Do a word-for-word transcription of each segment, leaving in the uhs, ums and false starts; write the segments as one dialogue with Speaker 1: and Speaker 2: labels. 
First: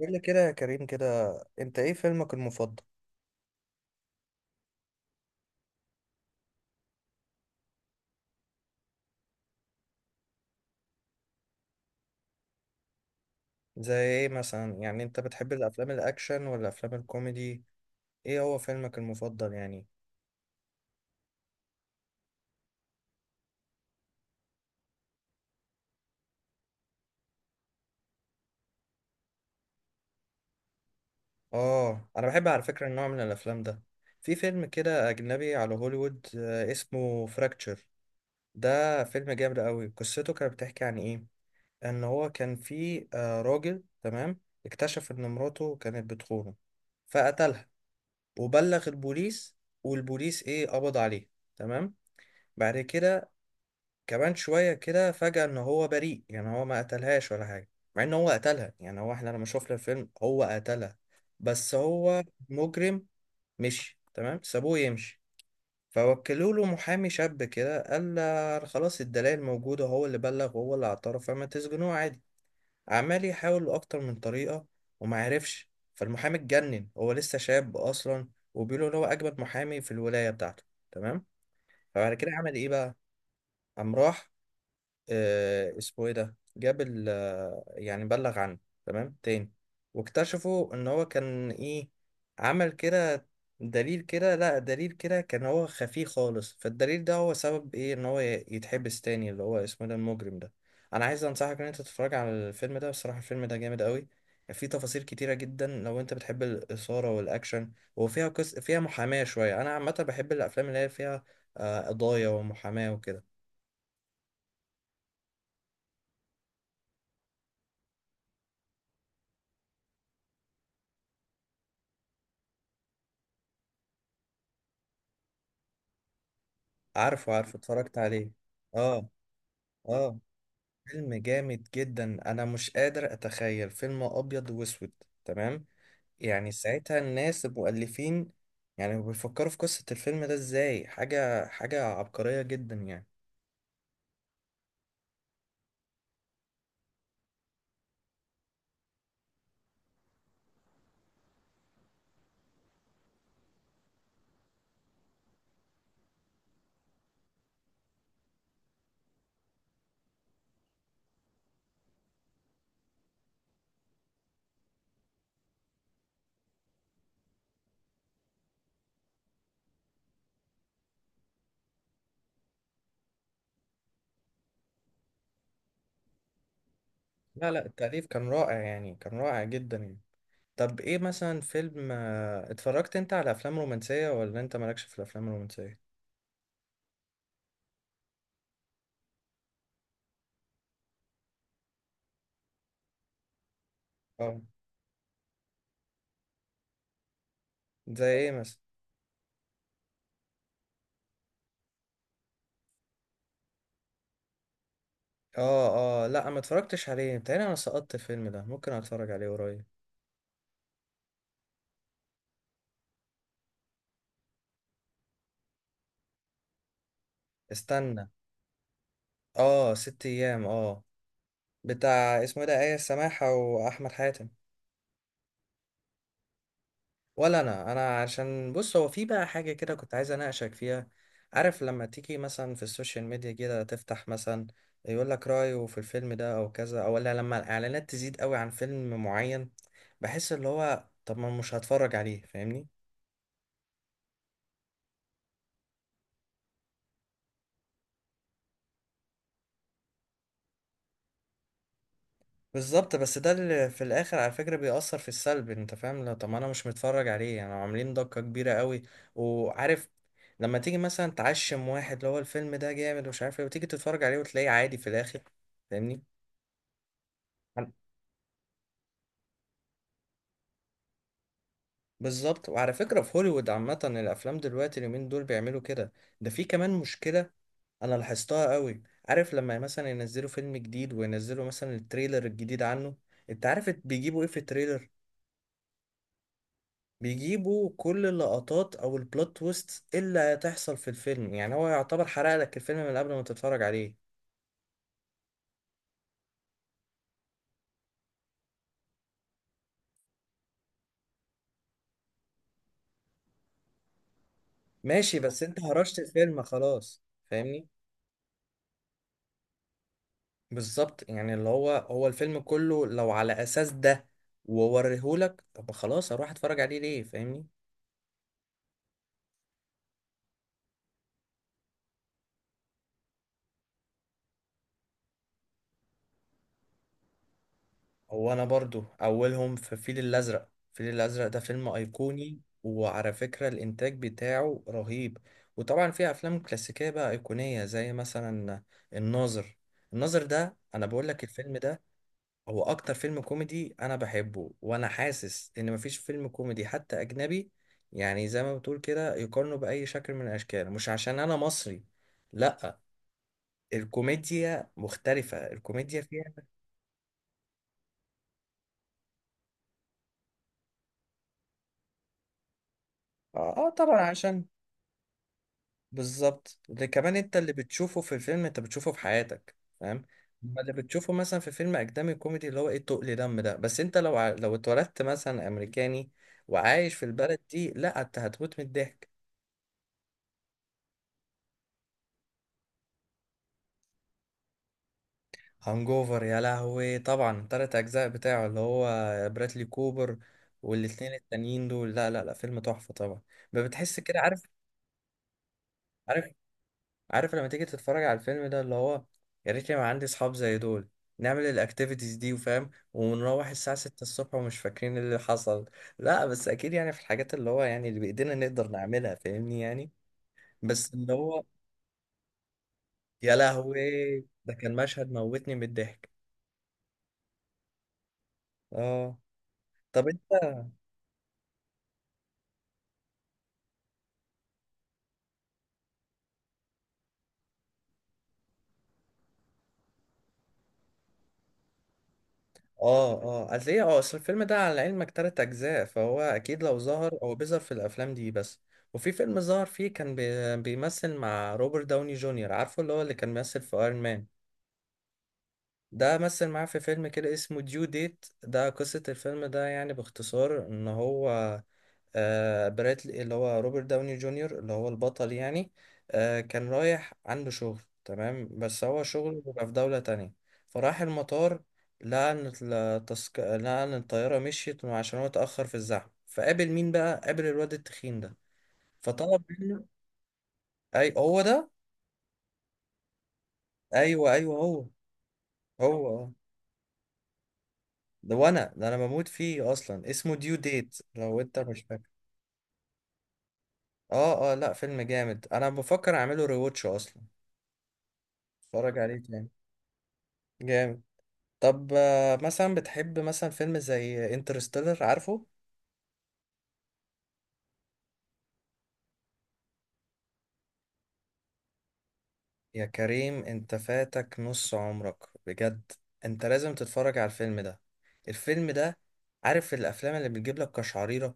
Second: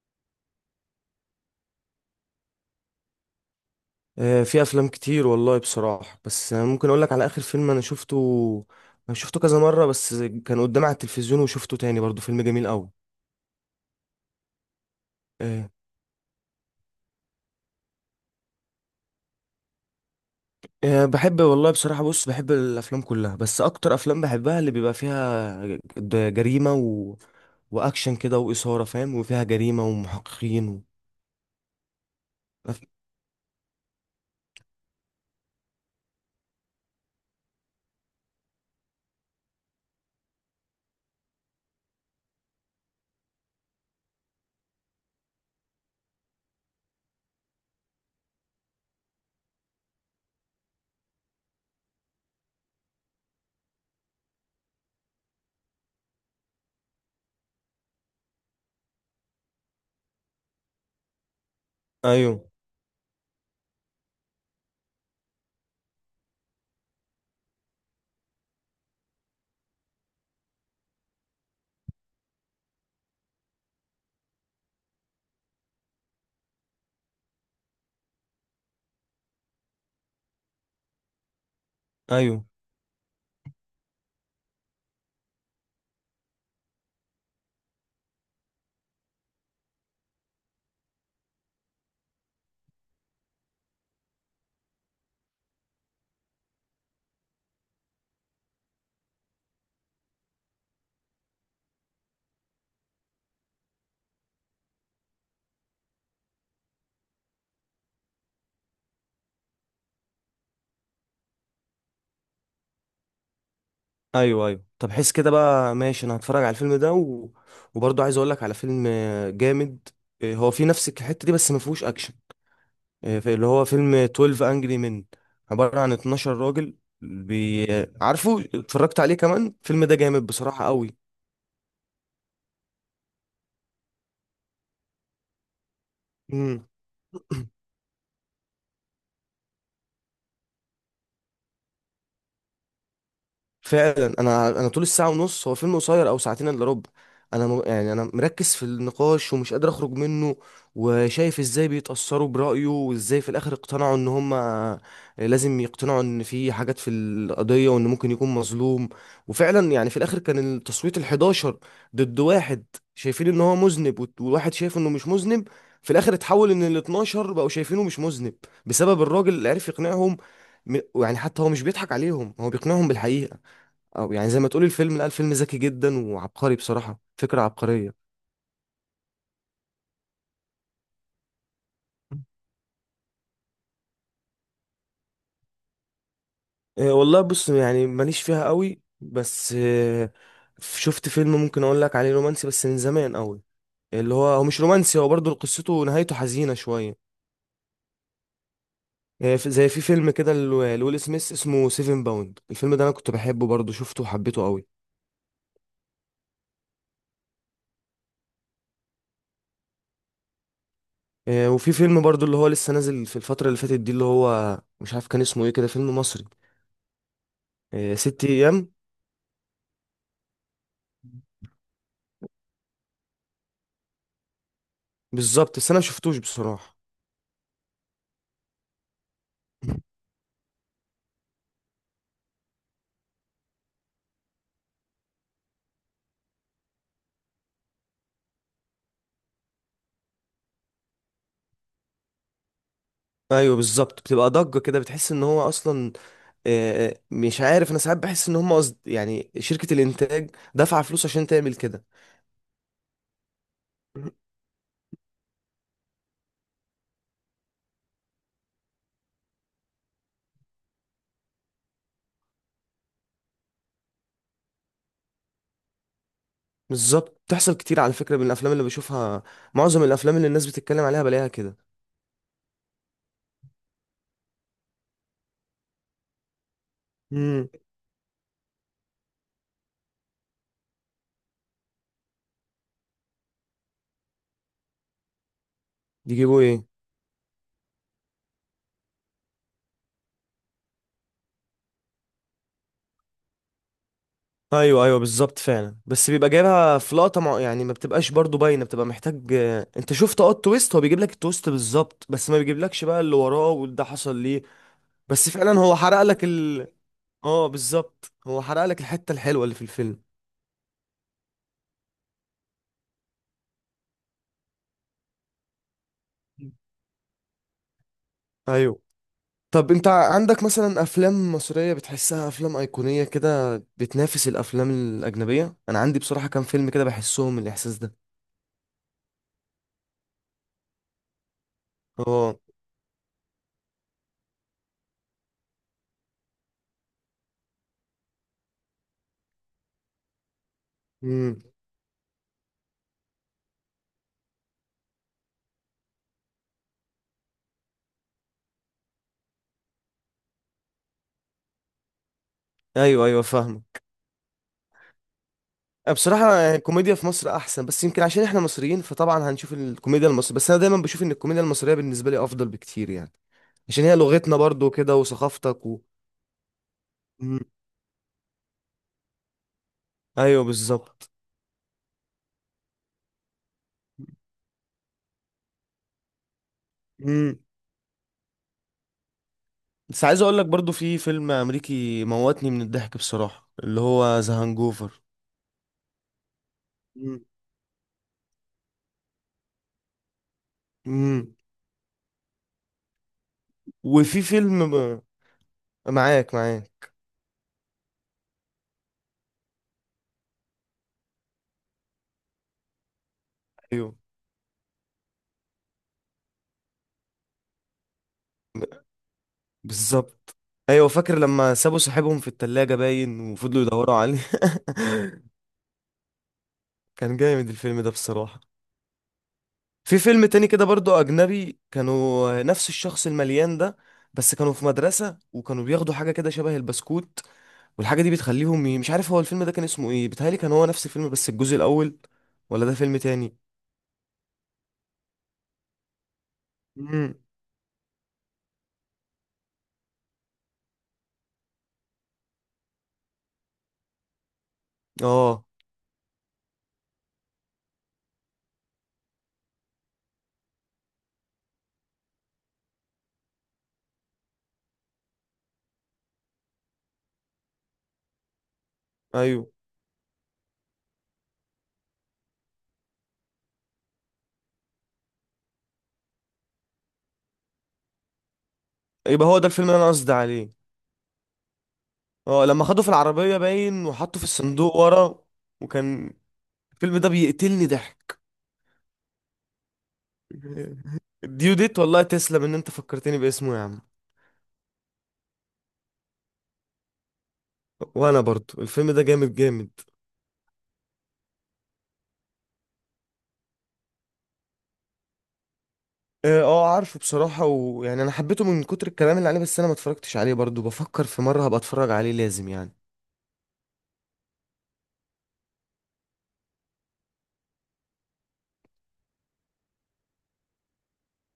Speaker 1: قول لي كده يا كريم كده، انت ايه فيلمك المفضل؟
Speaker 2: آه، في افلام كتير والله بصراحه، بس أنا ممكن اقول لك على اخر فيلم انا شفته انا شفته كذا مره بس. كان قدامي على التلفزيون وشفته تاني برضو، فيلم جميل قوي.
Speaker 1: زي ايه مثلا، يعني انت بتحب
Speaker 2: آه،
Speaker 1: الافلام الاكشن ولا افلام الكوميدي؟ ايه هو فيلمك المفضل يعني؟
Speaker 2: آه، بحب والله بصراحه، بص بحب الافلام كلها، بس اكتر افلام بحبها اللي بيبقى فيها ج- جريمه و... واكشن كده واثاره، فاهم، وفيها جريمه ومحققين و...
Speaker 1: اه، انا بحب على فكرة
Speaker 2: أف-
Speaker 1: النوع من الافلام ده. في فيلم كده اجنبي على هوليوود آه، اسمه فراكتشر. ده فيلم جامد قوي، قصته كانت بتحكي عن ايه؟ ان هو كان في آه، راجل، تمام. اكتشف ان مراته كانت بتخونه فقتلها وبلغ البوليس، والبوليس ايه، قبض عليه، تمام. بعد كده كمان شوية كده فجأة إن هو بريء، يعني هو ما قتلهاش ولا حاجة، مع إن هو قتلها، يعني هو، إحنا لما شفنا الفيلم هو قتلها، بس هو
Speaker 2: ايوه،
Speaker 1: مجرم. مشي، تمام، سابوه يمشي. فوكلوا له محامي شاب كده، قال له خلاص الدلائل موجودة، هو اللي بلغ وهو اللي اعترف، فما تسجنوه عادي. عمال يحاول أكتر من طريقة وما عرفش. فالمحامي اتجنن، هو لسه شاب أصلا، وبيقولوا إن هو أجمد محامي في الولاية بتاعته، تمام. فبعد كده
Speaker 2: ايوه،
Speaker 1: عمل إيه بقى؟ قام راح، آه، اسمه ايه ده، جاب ال آه، يعني بلغ عنه تمام. تاني واكتشفوا ان هو كان ايه، عمل كده دليل كده، لا دليل كده كان هو خفي خالص، فالدليل ده هو سبب ايه ان هو ي- يتحبس تاني، اللي هو اسمه إيه ده المجرم ده. انا عايز انصحك ان انت تتفرج على الفيلم ده، بصراحة الفيلم ده جامد قوي. فيه تفاصيل كتيرة جدا لو انت بتحب الإثارة والأكشن، وفيها قص... فيها محاماة شوية. انا عامة بحب الافلام اللي هي فيها آه، قضايا ومحاماة وكده.
Speaker 2: ايوه، ايوه. طب حس كده بقى، ماشي، انا هتفرج على الفيلم ده و... وبرضو عايز اقول لك على فيلم آه، جامد. آه، هو في نفس الحته دي، بس ما فيهوش اكشن. آه، في- اللي هو فيلم اتناشر انجري من، عبارة عن اتناشر راجل
Speaker 1: عارفه عارفه،
Speaker 2: بي...
Speaker 1: اتفرجت عليه.
Speaker 2: عارفه، اتفرجت
Speaker 1: اه،
Speaker 2: عليه كمان. الفيلم ده
Speaker 1: اه،
Speaker 2: جامد بصراحة قوي.
Speaker 1: فيلم جامد جدا، انا مش قادر اتخيل فيلم ابيض واسود، تمام. يعني ساعتها الناس المؤلفين، يعني بيفكروا في قصة الفيلم ده ازاي، حاجة حاجة عبقرية جدا يعني.
Speaker 2: فعلا، انا انا طول الساعه ونص، هو فيلم قصير، او ساعتين الا ربع. انا م... يعني انا مركز في النقاش ومش قادر اخرج منه، وشايف ازاي بيتاثروا برايه وازاي في الاخر اقتنعوا ان هم لازم يقتنعوا ان في حاجات في القضيه وان ممكن يكون مظلوم. وفعلا يعني في الاخر كان التصويت الحداشر ضد واحد، شايفين ان هو مذنب، وت- وواحد شايف انه مش مذنب. في الاخر اتحول ان الاتناشر بقوا شايفينه مش مذنب، بسبب الراجل اللي عرف يقنعهم. م- يعني حتى هو مش بيضحك عليهم، هو بيقنعهم بالحقيقه. او يعني زي ما تقول الفيلم، لا، الفيلم ذكي جدا وعبقري، بصراحة فكرة
Speaker 1: لا، لا،
Speaker 2: عبقرية.
Speaker 1: التأليف كان رائع، يعني كان رائع جدا يعني. طب ايه مثلا فيلم، آه، اتفرجت انت على افلام رومانسية ولا انت مالكش في الافلام الرومانسية؟
Speaker 2: إيه والله بص، يعني ماليش فيها قوي، بس إيه، شفت فيلم ممكن اقول لك عليه رومانسي بس من زمان قوي. اللي هو،
Speaker 1: اه،
Speaker 2: هو مش رومانسي، هو برضه قصته نهايته حزينة شوية.
Speaker 1: زي ايه مثلا؟
Speaker 2: إيه في- زي في فيلم كده ل- لويل سميث، اسمه سيفن باوند. الفيلم ده انا كنت بحبه برضه، شفته وحبيته قوي.
Speaker 1: اه، اه، لا، ما اتفرجتش عليه، بتهيألي انا سقطت الفيلم ده، ممكن اتفرج عليه قريب.
Speaker 2: إيه، وفي فيلم برضه اللي هو لسه نازل في الفترة اللي فاتت دي، اللي هو مش عارف كان اسمه ايه، كده فيلم مصري. إيه،
Speaker 1: استنى.
Speaker 2: ست ايام.
Speaker 1: اه، ست ايام، اه. بتاع اسمه إيه ده، آية سماحة واحمد حاتم.
Speaker 2: بالظبط، بس انا مشفتوش بصراحة.
Speaker 1: ولا انا انا عشان بص، هو في بقى حاجة كده كنت عايز اناقشك فيها. عارف لما تيجي مثلا في السوشيال ميديا كده، تفتح مثلا يقول لك رأيه في الفيلم ده او كذا، او ولا لما الاعلانات تزيد قوي عن فيلم معين، بحس اللي هو طب ما مش هتفرج عليه، فاهمني؟
Speaker 2: ايوه بالظبط، بتبقى ضجه كده، بتحس ان هو اصلا آه، آه، مش عارف. انا ساعات بحس ان هم قصد، يعني شركه الانتاج دافعه فلوس عشان تعمل كده.
Speaker 1: بالظبط، بس ده اللي في الاخر على فكره بيأثر في السلب، انت فاهم؟ لو طب ما انا مش متفرج عليه، يعني عاملين ضجه كبيره قوي. وعارف لما تيجي مثلا تعشم واحد اللي هو الفيلم ده جامد ومش عارف ايه، وتيجي تتفرج عليه وتلاقيه عادي في الاخر، فاهمني؟
Speaker 2: بالظبط، بتحصل
Speaker 1: عن-
Speaker 2: كتير على فكره من الافلام اللي بشوفها. معظم الافلام اللي الناس بتتكلم عليها بلاقيها كده.
Speaker 1: بالظبط. وعلى فكره في هوليوود عامه، الافلام دلوقتي اليومين دول بيعملوا كده. ده في كمان مشكله
Speaker 2: امم.
Speaker 1: انا لاحظتها قوي. عارف لما مثلا ينزلوا فيلم جديد، وينزلوا مثلا التريلر الجديد عنه، انت عارف بيجيبوا ايه في التريلر؟
Speaker 2: يجيبوا ايه؟
Speaker 1: بيجيبوا كل اللقطات او البلوت تويست اللي هتحصل في الفيلم، يعني هو يعتبر حرق لك الفيلم من قبل ما تتفرج عليه.
Speaker 2: ايوه ايوه بالظبط، فعلا. بس بيبقى جايبها في لقطه مع... يعني ما بتبقاش برضو باينه، بتبقى محتاج آه، انت شفت، اه التويست، هو بيجيب لك التويست بالظبط، بس ما بيجيبلكش بقى اللي وراه وده حصل ليه.
Speaker 1: ماشي،
Speaker 2: بس
Speaker 1: بس
Speaker 2: فعلا
Speaker 1: انت
Speaker 2: هو
Speaker 1: هرشت
Speaker 2: حرق لك.
Speaker 1: الفيلم خلاص،
Speaker 2: اه
Speaker 1: فاهمني؟
Speaker 2: بالظبط، هو حرق لك الحتة الحلوة اللي في الفيلم.
Speaker 1: بالظبط، يعني اللي هو هو الفيلم كله لو على اساس ده، ووريهولك، طب خلاص اروح اتفرج عليه ليه؟ فاهمني.
Speaker 2: ايوه. طب انت عندك مثلا افلام مصرية بتحسها افلام ايقونية كده، بتنافس الافلام الاجنبية؟ انا عندي بصراحة كام فيلم كده بحسهم الاحساس ده.
Speaker 1: هو انا برضو اولهم في الفيل الازرق، الفيل الازرق ده فيلم
Speaker 2: اه.
Speaker 1: ايقوني، وعلى فكرة الانتاج بتاعه رهيب. وطبعا في افلام كلاسيكية بقى ايقونية، زي مثلا الناظر. الناظر ده انا بقول لك
Speaker 2: امم.
Speaker 1: الفيلم ده هو اكتر فيلم كوميدي انا بحبه، وانا حاسس ان مفيش فيلم كوميدي حتى اجنبي، يعني زي ما بتقول كده يقارنه باي شكل من الاشكال، مش عشان انا مصري، لا.
Speaker 2: ايوه ايوه، فاهمة.
Speaker 1: الكوميديا مختلفة، الكوميديا فيها.
Speaker 2: بصراحة يعني الكوميديا في مصر احسن، بس يمكن عشان احنا مصريين، فطبعا هنشوف الكوميديا المصرية، بس انا دايما بشوف ان الكوميديا المصرية بالنسبة لي افضل بكتير يعني.
Speaker 1: اه، آه
Speaker 2: عشان هي
Speaker 1: طبعا
Speaker 2: لغتنا
Speaker 1: عشان.
Speaker 2: برضو كده وثقافتك و...
Speaker 1: بالظبط، ده كمان انت
Speaker 2: مم.
Speaker 1: اللي بتشوفه في الفيلم انت بتشوفه في حياتك، فاهم؟
Speaker 2: ايوه
Speaker 1: اما اللي
Speaker 2: بالظبط.
Speaker 1: بتشوفه مثلا في فيلم اجنبي كوميدي، اللي هو ايه، تقل دم ده، بس انت لو ع- لو اتولدت مثلا امريكاني وعايش في
Speaker 2: مم.
Speaker 1: البلد دي، لا، انت هتموت من الضحك.
Speaker 2: بس عايز اقول لك برضو في فيلم امريكي موتني من الضحك بصراحة، اللي هو ذا هانجوفر.
Speaker 1: هانجوفر، يا لهوي،
Speaker 2: مم.
Speaker 1: طبعا تلات اجزاء بتاعه، اللي هو برادلي كوبر، والاتنين
Speaker 2: امم.
Speaker 1: التانيين دول، لا لا لا، فيلم تحفة طبعا. ما بتحس كده،
Speaker 2: وفي
Speaker 1: عارف؟
Speaker 2: فيلم ب...
Speaker 1: عارف
Speaker 2: معاك معاك.
Speaker 1: عارف لما تيجي تتفرج على الفيلم ده اللي هو، يا ريت يبقى عندي اصحاب زي دول، نعمل الاكتيفيتيز دي وفاهم، ونروح الساعة
Speaker 2: ايوه
Speaker 1: ستة الصبح ومش فاكرين اللي حصل. لا بس اكيد، يعني في الحاجات اللي هو يعني اللي بايدينا نقدر نعملها، فاهمني يعني.
Speaker 2: بالظبط. ايوه،
Speaker 1: بس اللي
Speaker 2: فاكر
Speaker 1: هو،
Speaker 2: لما سابوا صاحبهم في التلاجة باين
Speaker 1: يا
Speaker 2: وفضلوا
Speaker 1: لهوي،
Speaker 2: يدوروا عليه.
Speaker 1: ده كان مشهد موتني من الضحك.
Speaker 2: كان جامد الفيلم ده بصراحة.
Speaker 1: اه،
Speaker 2: في
Speaker 1: طب
Speaker 2: فيلم
Speaker 1: انت.
Speaker 2: تاني كده برضو أجنبي، كانوا نفس الشخص المليان ده، بس كانوا في مدرسة وكانوا بياخدوا حاجة كده شبه البسكوت، والحاجة دي بتخليهم ي- مش عارف. هو الفيلم ده كان اسمه ايه؟ بيتهيألي كان هو نفس الفيلم بس الجزء الأول، ولا ده فيلم
Speaker 1: اه،
Speaker 2: تاني؟
Speaker 1: اه، اصل ايه اه اصل الفيلم ده على علمك تلات اجزاء، فهو اكيد لو
Speaker 2: امم.
Speaker 1: ظهر هو بيظهر في الافلام دي بس. وفي فيلم ظهر فيه كان بي- بيمثل مع روبرت داوني جونيور، عارفه اللي هو اللي كان بيمثل في ايرون مان.
Speaker 2: اه
Speaker 1: ده مثل معاه في فيلم كده اسمه ديو ديت. ده قصة الفيلم ده يعني باختصار ان هو، آه براتلي اللي هو روبرت داوني جونيور، اللي هو البطل يعني، آه كان رايح عنده شغل، تمام، بس هو شغله
Speaker 2: ايوه
Speaker 1: بيبقى في دولة تانية. فراح المطار، لقى ان التسك... لقى ان الطيارة مشيت عشان هو اتأخر في الزحمة. فقابل مين بقى؟ قابل الواد التخين ده،
Speaker 2: يبقى هو
Speaker 1: فطلب
Speaker 2: ده الفيلم اللي
Speaker 1: منه.
Speaker 2: انا قصدي عليه.
Speaker 1: اي هو ده.
Speaker 2: اه، لما خدوه في العربية باين وحطه في
Speaker 1: ايوه، ايوه،
Speaker 2: الصندوق
Speaker 1: هو
Speaker 2: ورا.
Speaker 1: هو.
Speaker 2: وكان
Speaker 1: آه.
Speaker 2: الفيلم ده بيقتلني ضحك.
Speaker 1: ده وانا، ده انا بموت فيه اصلا، اسمه ديو ديت لو انت
Speaker 2: ديوديت
Speaker 1: مش
Speaker 2: والله،
Speaker 1: فاكر.
Speaker 2: تسلم ان انت فكرتني باسمه يا عم.
Speaker 1: اه، اه، لا، فيلم جامد، انا بفكر اعمله ريواتش اصلا،
Speaker 2: وانا برضو الفيلم
Speaker 1: اتفرج
Speaker 2: ده
Speaker 1: عليه
Speaker 2: جامد
Speaker 1: تاني،
Speaker 2: جامد.
Speaker 1: جامد. طب آه، مثلا بتحب مثلا فيلم زي انترستيلر، عارفه؟
Speaker 2: اه آه، عارفه بصراحة، ويعني انا حبيته من كتر الكلام اللي عليه، بس انا ما اتفرجتش عليه برضو، بفكر في مرة هبقى اتفرج عليه لازم يعني.
Speaker 1: يا كريم، انت فاتك نص عمرك، بجد. انت لازم تتفرج على الفيلم ده، الفيلم ده. عارف الافلام اللي بتجيب لك قشعريرة،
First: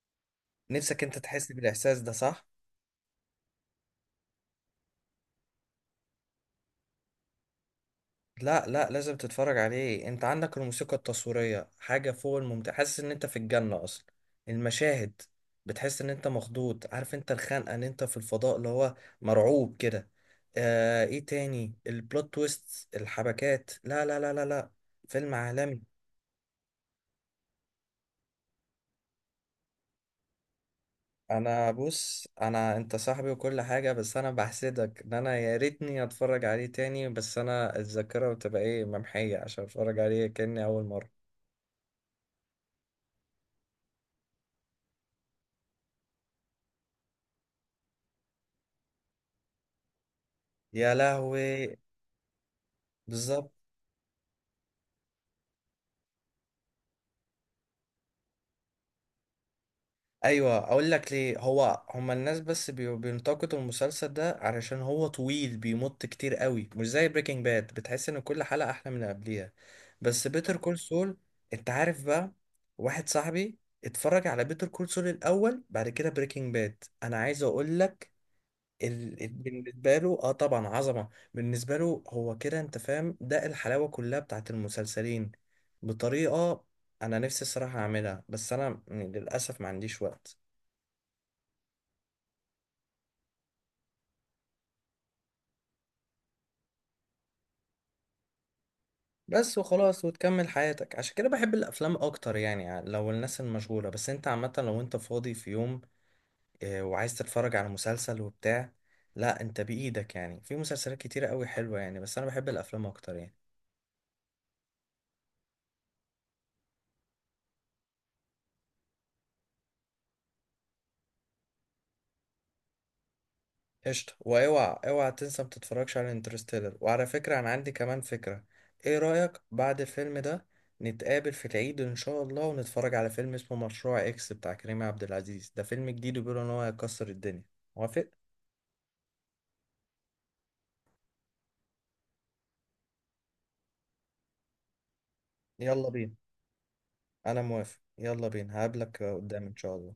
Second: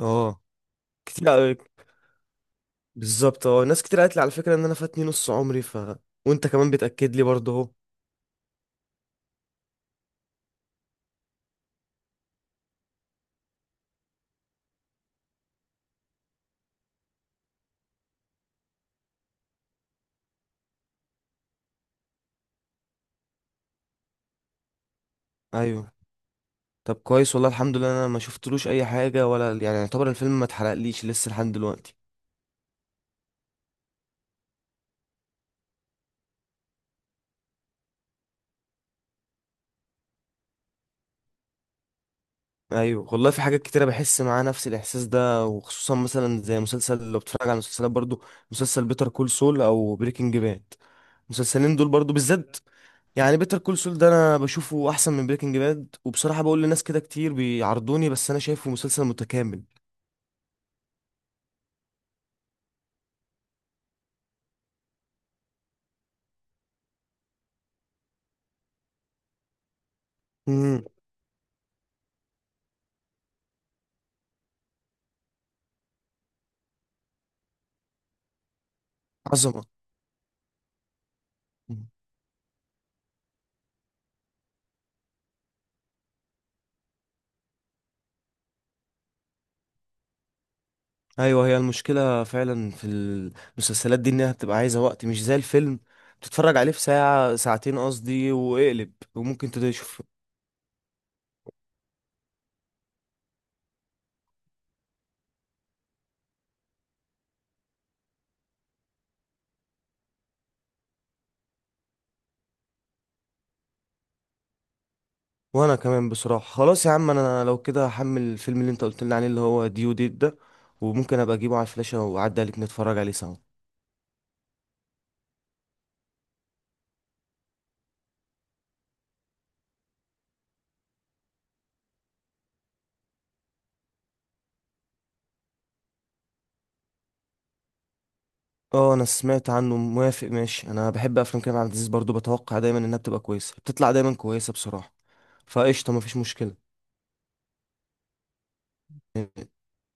Speaker 2: اه
Speaker 1: نفسك انت
Speaker 2: كتير
Speaker 1: تحس
Speaker 2: قوي.
Speaker 1: بالاحساس ده، صح؟
Speaker 2: بالظبط، اه ناس كتير قالت لي على فكرة ان انا فاتني نص عمري، ف وانت كمان بتأكد لي برضو اهو.
Speaker 1: لا، لا، لازم تتفرج عليه. انت عندك الموسيقى التصويرية حاجة فوق الممتع، حاسس ان انت في الجنة اصلا. المشاهد، بتحس ان انت مخضوض، عارف انت الخنقة ان انت في الفضاء اللي هو مرعوب كده. آه ايه تاني، البلوت تويست، الحبكات، لا لا لا لا لا، فيلم عالمي.
Speaker 2: ايوه. طب كويس والله الحمد لله، انا ما شفتلوش اي حاجة ولا يعني، يعتبر الفيلم ما اتحرقليش لسه لحد
Speaker 1: انا
Speaker 2: دلوقتي.
Speaker 1: بص انا، انت صاحبي وكل حاجة، بس انا بحسدك، ان انا يا ريتني اتفرج عليه تاني، بس انا الذاكرة بتبقى ايه، ممحية، عشان اتفرج عليه كأني اول مرة.
Speaker 2: ايوه والله، في حاجات كتيرة بحس معاه نفس الاحساس ده، وخصوصا مثلا زي مسلسل، لو بتتفرج على مسلسلات برضو، مسلسل بيتر كول سول او بريكنج باد،
Speaker 1: يا لهوي.
Speaker 2: المسلسلين دول برضو بالذات. يعني
Speaker 1: بالظبط.
Speaker 2: بيتر كول سول ده انا بشوفه احسن من بريكنج باد، وبصراحه بقول لناس كده كتير بيعرضوني، بس انا شايفه مسلسل متكامل.
Speaker 1: ايوه، اقول لك ليه، هو هما الناس بس بي- بينتقدوا المسلسل ده علشان هو طويل بيمط كتير قوي، مش زي بريكنج باد بتحس ان كل حلقة احلى من اللي قبليها. بس بيتر كول
Speaker 2: امم.
Speaker 1: سول، انت عارف بقى، واحد صاحبي اتفرج على بيتر كول سول الاول، بعد كده بريكنج باد. انا عايز اقول لك ال... ال-
Speaker 2: عظمه.
Speaker 1: بالنسبه له، اه طبعا، عظمه. بالنسبه
Speaker 2: مم.
Speaker 1: له هو كده، انت فاهم، ده الحلاوه كلها بتاعت المسلسلين، بطريقه. انا نفسي الصراحه اعملها، بس انا م- للاسف ما عنديش وقت.
Speaker 2: ايوه هي المشكله فعلا في المسلسلات دي، انها بتبقى عايزه وقت مش زي الفيلم تتفرج عليه في ساعه ساعتين قصدي واقلب، وممكن
Speaker 1: بس
Speaker 2: تشوف.
Speaker 1: وخلاص وتكمل حياتك، عشان كده بحب الافلام اكتر يعني، لو الناس المشغوله، بس انت عامه لو انت فاضي في يوم آه، وعايز تتفرج على مسلسل وبتاع، لا انت بايدك، يعني في مسلسلات كتيره قوي حلوه يعني، بس انا بحب الافلام اكتر يعني.
Speaker 2: وانا كمان بصراحه، خلاص يا عم انا لو كده هحمل الفيلم اللي انت قلت لي عليه اللي هو ديو ديت ده، وممكن ابقى اجيبه على الفلاشه واعدي عليك نتفرج عليه سوا.
Speaker 1: قشطه، واوعى اوعى تنسى ما تتفرجش على انترستيلر، وعلى فكره انا عندي كمان فكره. ايه رايك بعد الفيلم ده نتقابل في العيد ان شاء الله، ونتفرج على فيلم اسمه مشروع اكس بتاع كريم عبد العزيز، ده فيلم جديد وبيقولوا ان هو هيكسر الدنيا. موافق؟
Speaker 2: اه انا سمعت عنه، موافق، ماشي. انا بحب افلام كريم عبد العزيز برضو، بتوقع دايما انها بتبقى كويسه، بتطلع دايما كويسه بصراحه.
Speaker 1: يلا
Speaker 2: فقشطه،
Speaker 1: بينا.
Speaker 2: مفيش مشكله.
Speaker 1: انا موافق، يلا بينا، هقابلك قدام ان شاء الله.